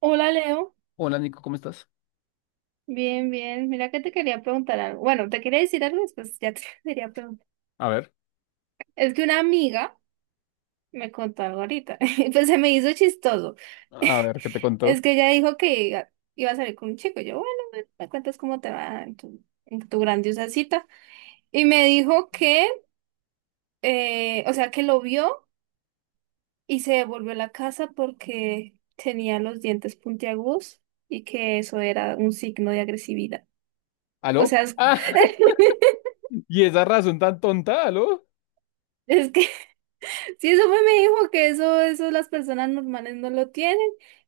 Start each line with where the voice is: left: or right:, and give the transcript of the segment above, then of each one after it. right: Hola Leo,
left: Hola Nico, ¿cómo estás?
right: bien, bien. Mira que te quería preguntar algo. Bueno, te quería decir algo, después ya te quería preguntar.
left: A ver,
right: Es que una amiga me contó algo ahorita, y pues se me hizo chistoso.
left: ¿qué te
right: Es
left: contó?
right: que ella dijo que iba a salir con un chico. Yo, bueno, bueno, me cuentas cómo te va en tu grandiosa cita. Y me dijo que, o sea, que lo vio y se devolvió a la casa porque tenía los dientes puntiagudos y que eso era un signo de agresividad. O
left: ¿Aló?
right: sea, es,
left: Ah, y esa razón tan tonta, ¿aló?
right: es que sí, eso fue, me dijo que eso las personas normales no lo tienen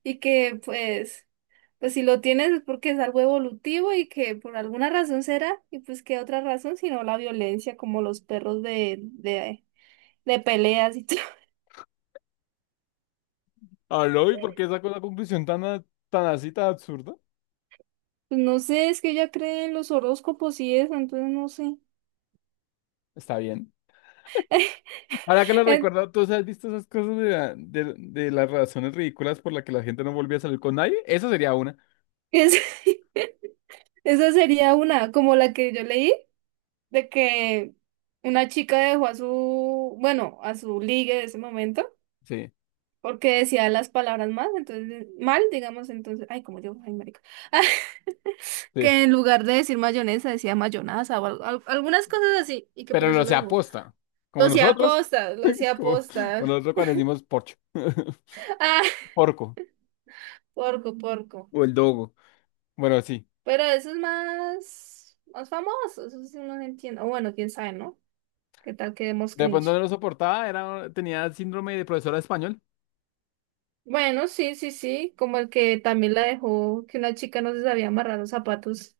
right: y que pues, pues si lo tienes es porque es algo evolutivo y que por alguna razón será, y pues qué otra razón sino la violencia, como los perros de peleas y todo.
left: ¿Aló? ¿Y por qué sacó la conclusión tan, tan así, tan absurda?
right: Pues no sé, es que ella cree en los horóscopos y eso, entonces no sé.
left: Está bien. Ahora que lo
right: En-
left: recuerdo, ¿tú has visto esas cosas de las razones ridículas por las que la gente no volvía a salir con nadie? Esa sería una.
right: es- esa sería una, como la que yo leí, de que una chica dejó a su, bueno, a su ligue de ese momento.
left: Sí,
right: Porque decía las palabras más, entonces, mal, digamos, entonces, ay, como yo, ay, marica,
left: sí.
right: que en lugar de decir mayonesa decía mayonaza o algunas cosas así, y que
left: Pero
right: por eso
left: lo
right: lo
left: se
right: dejó.
left: aposta.
right: Lo
left: Como
right: hacía
left: nosotros.
right: aposta, lo hacía
left: Como, como
right: aposta.
left: nosotros cuando decimos porcho.
right: Ah,
left: Porco.
right: porco, porco.
left: O el dogo. Bueno, sí.
right: Pero eso es más, más famoso, eso sí no se entiende. O bueno, quién sabe, ¿no? ¿Qué tal que demos
left: De pronto
right: cringe?
left: no lo soportaba, era, tenía síndrome de profesora de español.
right: Bueno, sí, sí, sí, como el que también la dejó, que una chica no se sabía amarrar los zapatos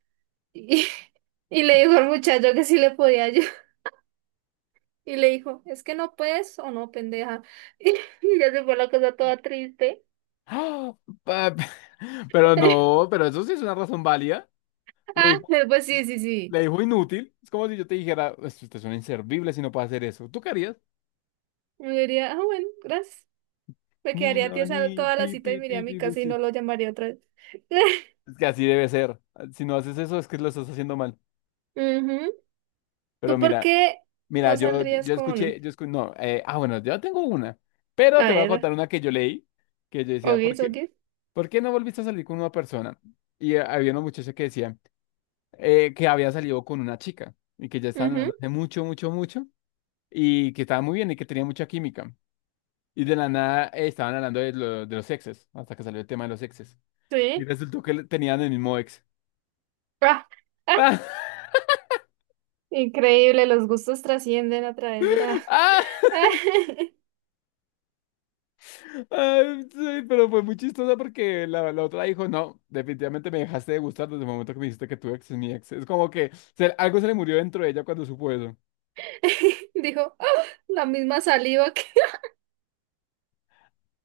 right: y, y le dijo al muchacho que sí le podía ayudar. Y le dijo, es que no puedes o no, pendeja. Y ya se fue la cosa toda triste.
left: ¡Ah! Pa- Pero no, pero eso sí es una razón válida. Le
right: Ah,
left: dijo,
right: pues sí, sí, sí.
left: le dijo inútil. Es como si yo te dijera, "Pues, usted es un inservible si no puede hacer eso". ¿Tú qué harías?
right: Me diría, ah, bueno, gracias. Me
left: Ni,
right: quedaría
left: no, ni,
right: tiesa toda
left: pi,
right: la cita
left: pi,
right: y me iría a
left: pi,
right: mi
left: pi, pi,
right: casa y no
left: sí.
right: lo llamaría otra vez.
left: Es que así debe ser. Si no haces eso, es que lo estás haciendo mal.
right: Ujú.
left: Pero
right: ¿Tú por
left: mira,
right: qué
left: mira,
right: no
left: yo,
right: saldrías
left: yo
right: con...?
left: escuché, yo escu- no, ah, bueno, yo tengo una. Pero
right: A
left: te voy a
right: ver,
left: contar una que yo leí, que yo decía,
right: Ogis, Ogis.
left: ¿por qué no volviste a salir con una persona? Y había una muchacha que decía, que había salido con una chica y que ya estaban
right: Ujú,
left: hablando hace mucho y que estaba muy bien y que tenía mucha química. Y de la nada estaban hablando de los exes, hasta que salió el tema de los exes. Y
right: sí.
left: resultó que tenían el mismo ex.
right: Ah, ah,
left: ¡Ah!
right: increíble, los gustos trascienden a través de la...
left: ¡Ah! Ay, sí, pero fue muy chistosa porque la otra dijo, no, definitivamente me dejaste de gustar desde el momento que me dijiste que tu ex es mi ex. Es como que algo se le murió dentro de ella cuando supo eso.
right: Dijo, "Ah, la misma saliva que..."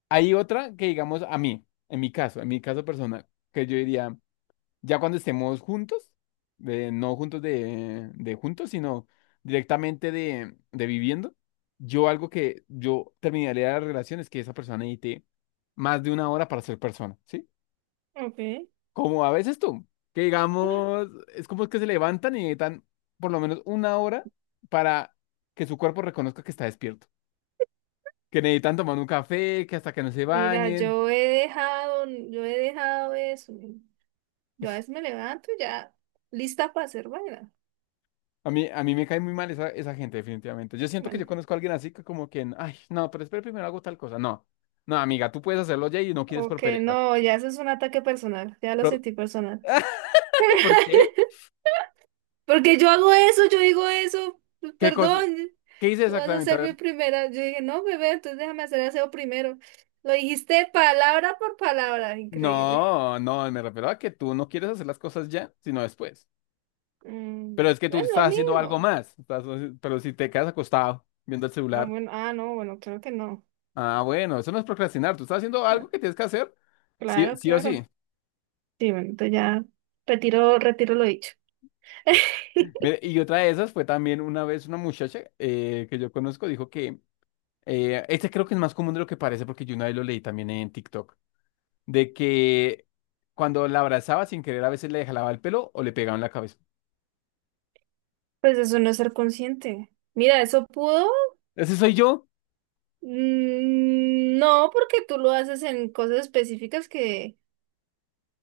left: Hay otra que digamos a mí, en mi caso personal, que yo diría. Ya cuando estemos juntos, no juntos de juntos, sino directamente de viviendo, yo algo que yo terminaría la relación es que esa persona necesite más de una hora para ser persona, ¿sí? Como a veces tú, que
right: Ok.
left: digamos, es como que se levantan y necesitan por lo menos una hora para que su cuerpo reconozca que está despierto, que necesitan tomar un café, que hasta que no se
right: Mira,
left: bañen.
right: yo he dejado eso. Yo a veces me levanto y ya lista para hacer vaina.
left: A mí me cae muy mal esa, esa gente, definitivamente. Yo siento que yo
right: Bueno,
left: conozco a alguien así que como que, ay, no, pero espera, primero hago tal cosa. No, no, amiga, tú puedes hacerlo ya y no quieres por
right: ok,
left: pereza.
right: no, ya eso es un ataque personal, ya lo
left: Pero,
right: sentí personal.
left: ¿por qué?
right: Porque yo hago eso, yo digo eso, pues,
left: ¿Qué cosa?
right: perdón,
left: ¿Qué hice
right: tú vas a
left: exactamente? A
right: ser mi
left: ver.
right: primera. Yo dije, no, bebé, entonces déjame hacer el aseo primero. Lo dijiste palabra por palabra, increíble.
left: No, no, me refiero a que tú no quieres hacer las cosas ya, sino después.
right: Mm,
left: Pero
right: bueno,
left: es que tú
right: es lo
left: estás haciendo algo
right: mismo.
left: más. Estás, pero si te quedas acostado viendo el
right: Ah,
left: celular,
right: bueno, ah, no, bueno, creo que no.
left: ah, bueno, eso no es procrastinar. Tú estás haciendo
right: Ah,
left: algo que tienes que hacer, sí,
right: claro,
left: sí o
right: claro.
left: sí.
right: Sí, bueno, entonces ya, retiro, retiro lo dicho.
left: Mire, y otra de esas fue también una vez una muchacha que yo conozco dijo que este creo que es más común de lo que parece porque yo una vez lo leí también en TikTok, de que cuando la abrazaba sin querer a veces le jalaba el pelo o le pegaba en la cabeza.
right: Pues eso no es ser consciente. Mira, eso pudo.
left: Ese soy yo.
right: Mm, no, porque tú lo haces en cosas específicas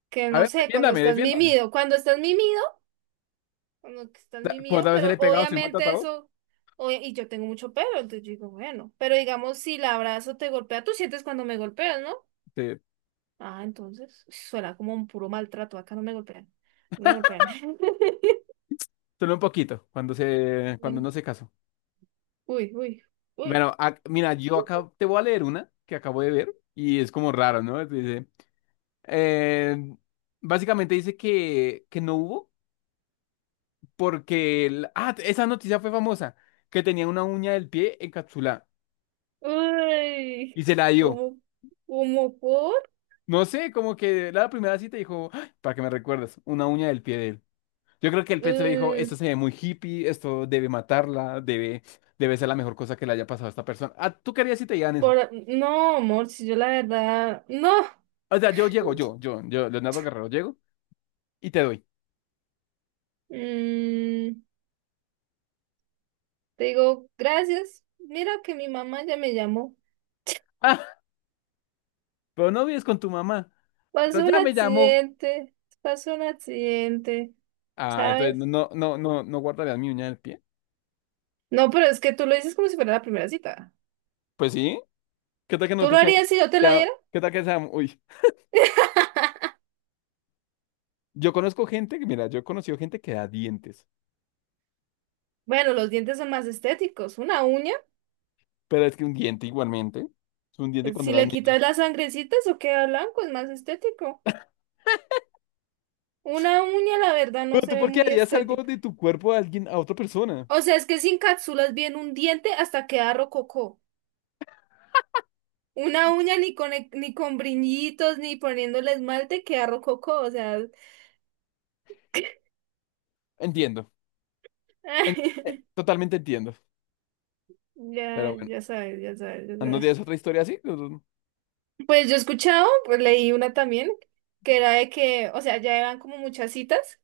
right: que
left: A
right: no
left: ver,
right: sé,
left: defiéndame, defiéndame. O
right: cuando estás
left: sea,
right: mimido,
left: ¿cuántas veces le
right: pero
left: he pegado? Soy
right: obviamente
left: maltratado.
right: eso, oye, y yo tengo mucho pelo, entonces yo digo, bueno, pero digamos, si el abrazo te golpea, tú sientes cuando me golpeas, ¿no?
left: Sí,
right: Ah, entonces, suena como un puro maltrato, acá no me golpean, no me golpean.
left: solo un poquito, cuando se, cuando no se casó.
right: Uy, uy, uy.
left: Bueno, mira, yo acá te voy a leer una que acabo de ver y es como raro, ¿no? Dice, eh, básicamente dice que no hubo. Porque esa noticia fue famosa, que tenía una uña del pie encapsulada
right: Uy,
left: y se la dio.
right: ¿cómo, cómo por?
left: No sé, como que la primera cita dijo, "Ay, para que me recuerdes, una uña del pie de él". Yo creo que el pez le dijo,
right: Eh,
left: esto se ve muy hippie, esto debe matarla, debe, debe ser la mejor cosa que le haya pasado a esta persona. Ah, ¿tú querías si te digan eso?
right: ¿Por? No, amor, si yo la verdad, no.
left: O sea, yo llego, yo, Leonardo Guerrero, llego y te doy.
right: Mm, te digo, gracias. Mira que mi mamá ya me llamó.
left: Ah, pero no vives con tu mamá, pero
right: Pasó un
left: ya me llamó.
right: accidente, pasó un accidente,
left: Ah, entonces
right: ¿sabes?
left: no, no guardarías mi uña del pie.
right: No, pero es que tú lo dices como si fuera la primera cita.
left: Pues sí. ¿Qué tal que
right: ¿Tú lo
left: nosotros seamos?
right: harías si yo te la
left: Ya,
right: diera?
left: ¿qué tal que seamos? Uy, yo conozco gente que, mira, yo he conocido gente que da dientes,
right: Bueno, los dientes son más estéticos. Una uña,
left: pero es que un diente igualmente, es un diente cuando
right: si
left: eras
right: le
left: niño.
right: quitas las sangrecitas o queda blanco, es más estético. Una uña, la verdad, no
left: Pero
right: se
left: tú,
right: ve
left: ¿por qué
right: muy
left: harías algo
right: estética.
left: de tu cuerpo a alguien, a otra persona?
right: O sea, es que sin cápsulas bien un diente hasta queda rococó. Una uña ni con, ni con brillitos, ni poniéndole esmalte, queda rococó. O sea,
left: Entiendo, totalmente entiendo,
right: ya,
left: pero bueno,
right: ya sabes, ya sabes, ya
left: ¿no
right: sabes.
left: tienes otra historia así?
right: Pues yo he escuchado, pues leí una también, que era de que, o sea, ya iban como muchas citas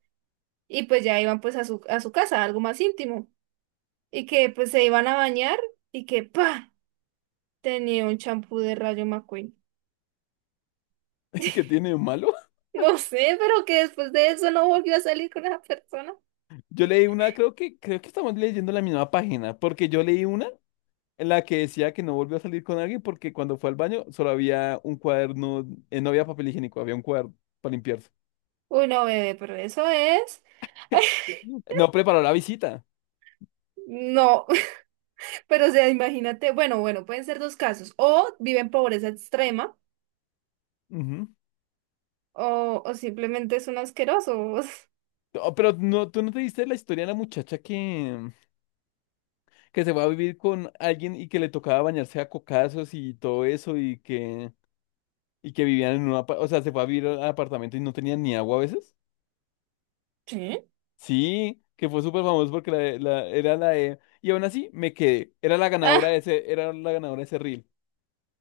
right: y pues ya iban pues a a su casa, algo más íntimo. Y que pues se iban a bañar y que, pa, tenía un champú de Rayo McQueen.
left: ¿Qué tiene de malo?
right: No sé, pero que después de eso no volvió a salir con esa persona.
left: Yo leí una, creo que estamos leyendo la misma página, porque yo leí una en la que decía que no volvió a salir con alguien porque cuando fue al baño solo había un cuaderno, no había papel higiénico, había un cuaderno para limpiarse.
right: Uy, no, bebé, pero eso es.
left: No preparó la visita.
right: No, pero o sea, imagínate, bueno, bueno, pueden ser dos casos. O vive en pobreza extrema,
left: Ujú.
right: o simplemente es un asqueroso.
left: Oh, pero no, tú no te diste la historia de la muchacha que se va a vivir con alguien y que le tocaba bañarse a cocazos y todo eso y que vivían en un o sea, se fue a vivir al apartamento y no tenían ni agua a veces.
right: Sí.
left: Sí, que fue súper famoso porque era la de, y aún así me quedé, era la ganadora
right: Ah,
left: de ese, era la ganadora de ese reel,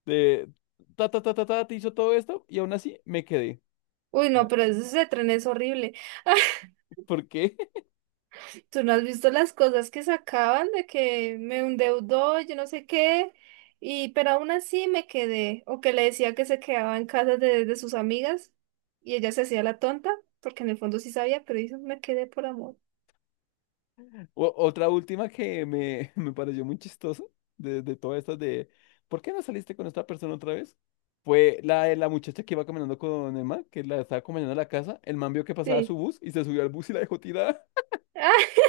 left: de ta ta ta ta ta, te hizo todo esto y aún así me quedé.
right: uy, no, pero ese tren es horrible.
left: ¿Por qué?
right: Tú no has visto las cosas que sacaban de que me endeudó, yo no sé qué, y pero aún así me quedé, o que le decía que se quedaba en casa de sus amigas y ella se hacía la tonta, porque en el fondo sí sabía, pero dijo, me quedé por amor.
left: Otra última que me, me pareció muy chistosa de todas estas de ¿por qué no saliste con esta persona otra vez? Fue la de la muchacha que iba caminando con el man, que la estaba acompañando a la casa. El man vio que pasaba su
right: Sí.
left: bus y se subió al bus y la dejó tirada.
right: Ah,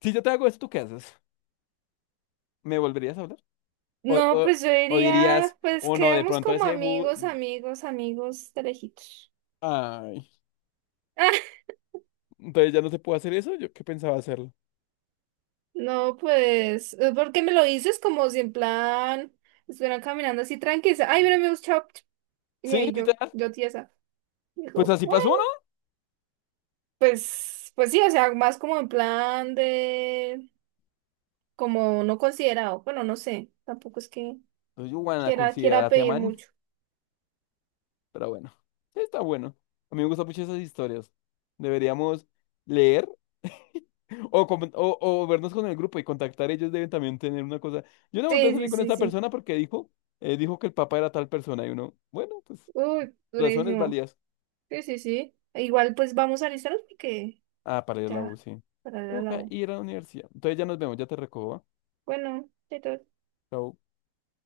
left: Si yo te hago esto, ¿tú qué haces? ¿Me volverías a hablar? O,
right: no,
left: o,
right: pues yo
left: o dirías,
right: diría, pues
left: o no, de
right: quedamos
left: pronto
right: como
left: ese bus.
right: amigos, amigos, amigos de lejitos.
left: Ay,
right: Ah,
left: entonces ya no se puede hacer eso. Yo qué pensaba hacerlo.
right: no, pues, porque me lo dices como si en plan estuvieran caminando así tranquilos, ay, mira, me chao. Y
left: Sí,
right: ahí yo,
left: literal.
right: yo tiesa.
left: Pues
right: Dijo,
left: así
right: bueno,
left: pasó, ¿no?
right: pues, pues sí, o sea, más como en plan de, como no considerado, bueno, no sé, tampoco es que
left: Entonces, yo, bueno,
right: quiera
left: considérate,
right: pedir
left: man.
right: mucho.
left: Pero bueno, está bueno. A mí me gustan mucho esas historias. Deberíamos leer o, o vernos con el grupo y contactar. Ellos deben también tener una cosa. Yo no volví a
right: Sí, sí,
left: salir con
right: sí,
left: esta
right: sí.
left: persona porque dijo, dijo que el papá era tal persona. Y uno, bueno, pues
right: Uy,
left: razones
right: durísimo.
left: válidas.
right: Sí, sí, sí. Igual pues vamos a alistarnos porque
left: Ah, para ir a la U,
right: ya,
left: sí.
right: para
left: Ok,
right: la U.
left: ir a la universidad. Entonces ya nos vemos, ya te recojo. ¿Va?
right: Bueno, chao, chao.
left: Chao.